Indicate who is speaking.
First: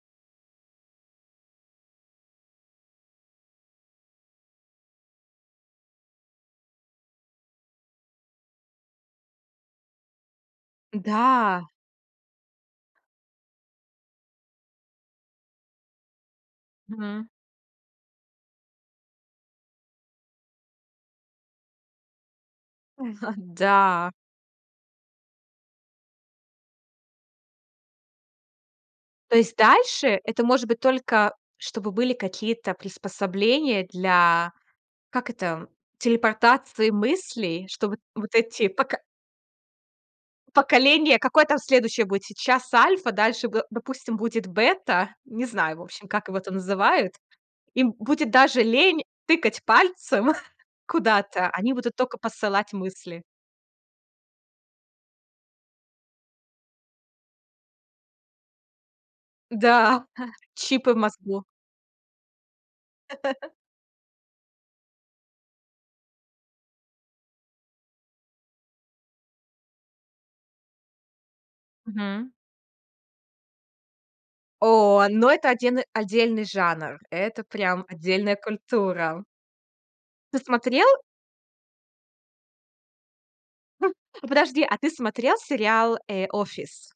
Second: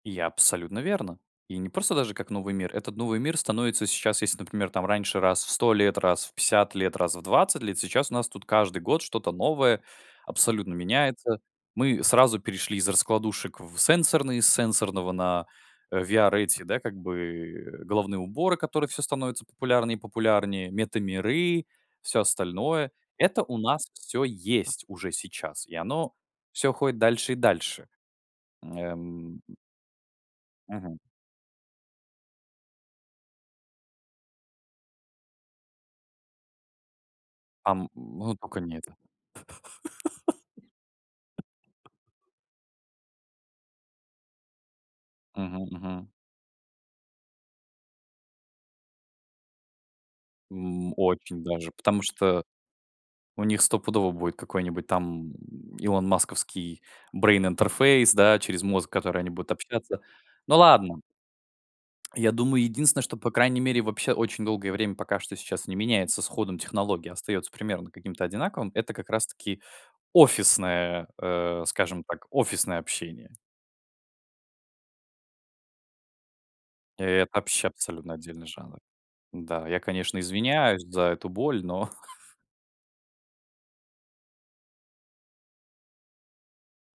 Speaker 1: И абсолютно верно. И не просто даже как новый мир. Этот новый мир становится сейчас, если, например, там раньше раз в 100 лет, раз в 50 лет, раз в 20 лет. Сейчас у нас тут каждый год что-то новое абсолютно меняется.
Speaker 2: Н-да.
Speaker 1: Мы сразу перешли из раскладушек в, э, сенсорные, с сенсорного на, э, VR эти, да как
Speaker 2: Мгм.
Speaker 1: бы головные уборы, которые всё становятся популярнее и популярнее, мета-миры, всё остальное. Это у нас
Speaker 2: Да.
Speaker 1: всё есть уже сейчас, и оно всё уходит дальше и дальше. М,
Speaker 2: То
Speaker 1: эм, м.
Speaker 2: есть дальше это может быть
Speaker 1: Мгм.
Speaker 2: только, чтобы были какие-то приспособления для как это телепортации мыслей, что
Speaker 1: Ам,
Speaker 2: вот вот
Speaker 1: ну тока
Speaker 2: эти
Speaker 1: не это.
Speaker 2: поко поколения, какое там следующее будет сейчас Альфа, дальше бэ допустим, будет Бета, не
Speaker 1: Мгм,
Speaker 2: знаю, в общем,
Speaker 1: мгм.
Speaker 2: как его там называют, им будет даже лень тыкать пальцем
Speaker 1: М. Очень
Speaker 2: куда-то,
Speaker 1: даже.
Speaker 2: они будут
Speaker 1: Потому
Speaker 2: тока
Speaker 1: что
Speaker 2: посылать мысли.
Speaker 1: у них стопудово будет какой-нибудь там Илон Масковский брейн-интерфейс, да, через мозг, который они будут общаться.
Speaker 2: Да,
Speaker 1: Ну
Speaker 2: чипы в
Speaker 1: ладно.
Speaker 2: мозгу.
Speaker 1: Я думаю, единственное, что по крайней мере вообще очень долгое время пока что сейчас не меняется с ходом технологии, а остается примерно каким-то одинаковым. Это как раз таки офисное, э, скажем так,
Speaker 2: Мгм.
Speaker 1: офисное общение.
Speaker 2: О, ну это отден отдельный жанр.
Speaker 1: Это
Speaker 2: Это
Speaker 1: вообще
Speaker 2: прям
Speaker 1: абсолютно
Speaker 2: отдельная
Speaker 1: отдельный жанр.
Speaker 2: культура.
Speaker 1: Да. Я, конечно,
Speaker 2: Ты
Speaker 1: извиняюсь
Speaker 2: смотрел?
Speaker 1: за эту боль, но.
Speaker 2: Ну подожди, а ты смотрел сериал, э, "Офис"?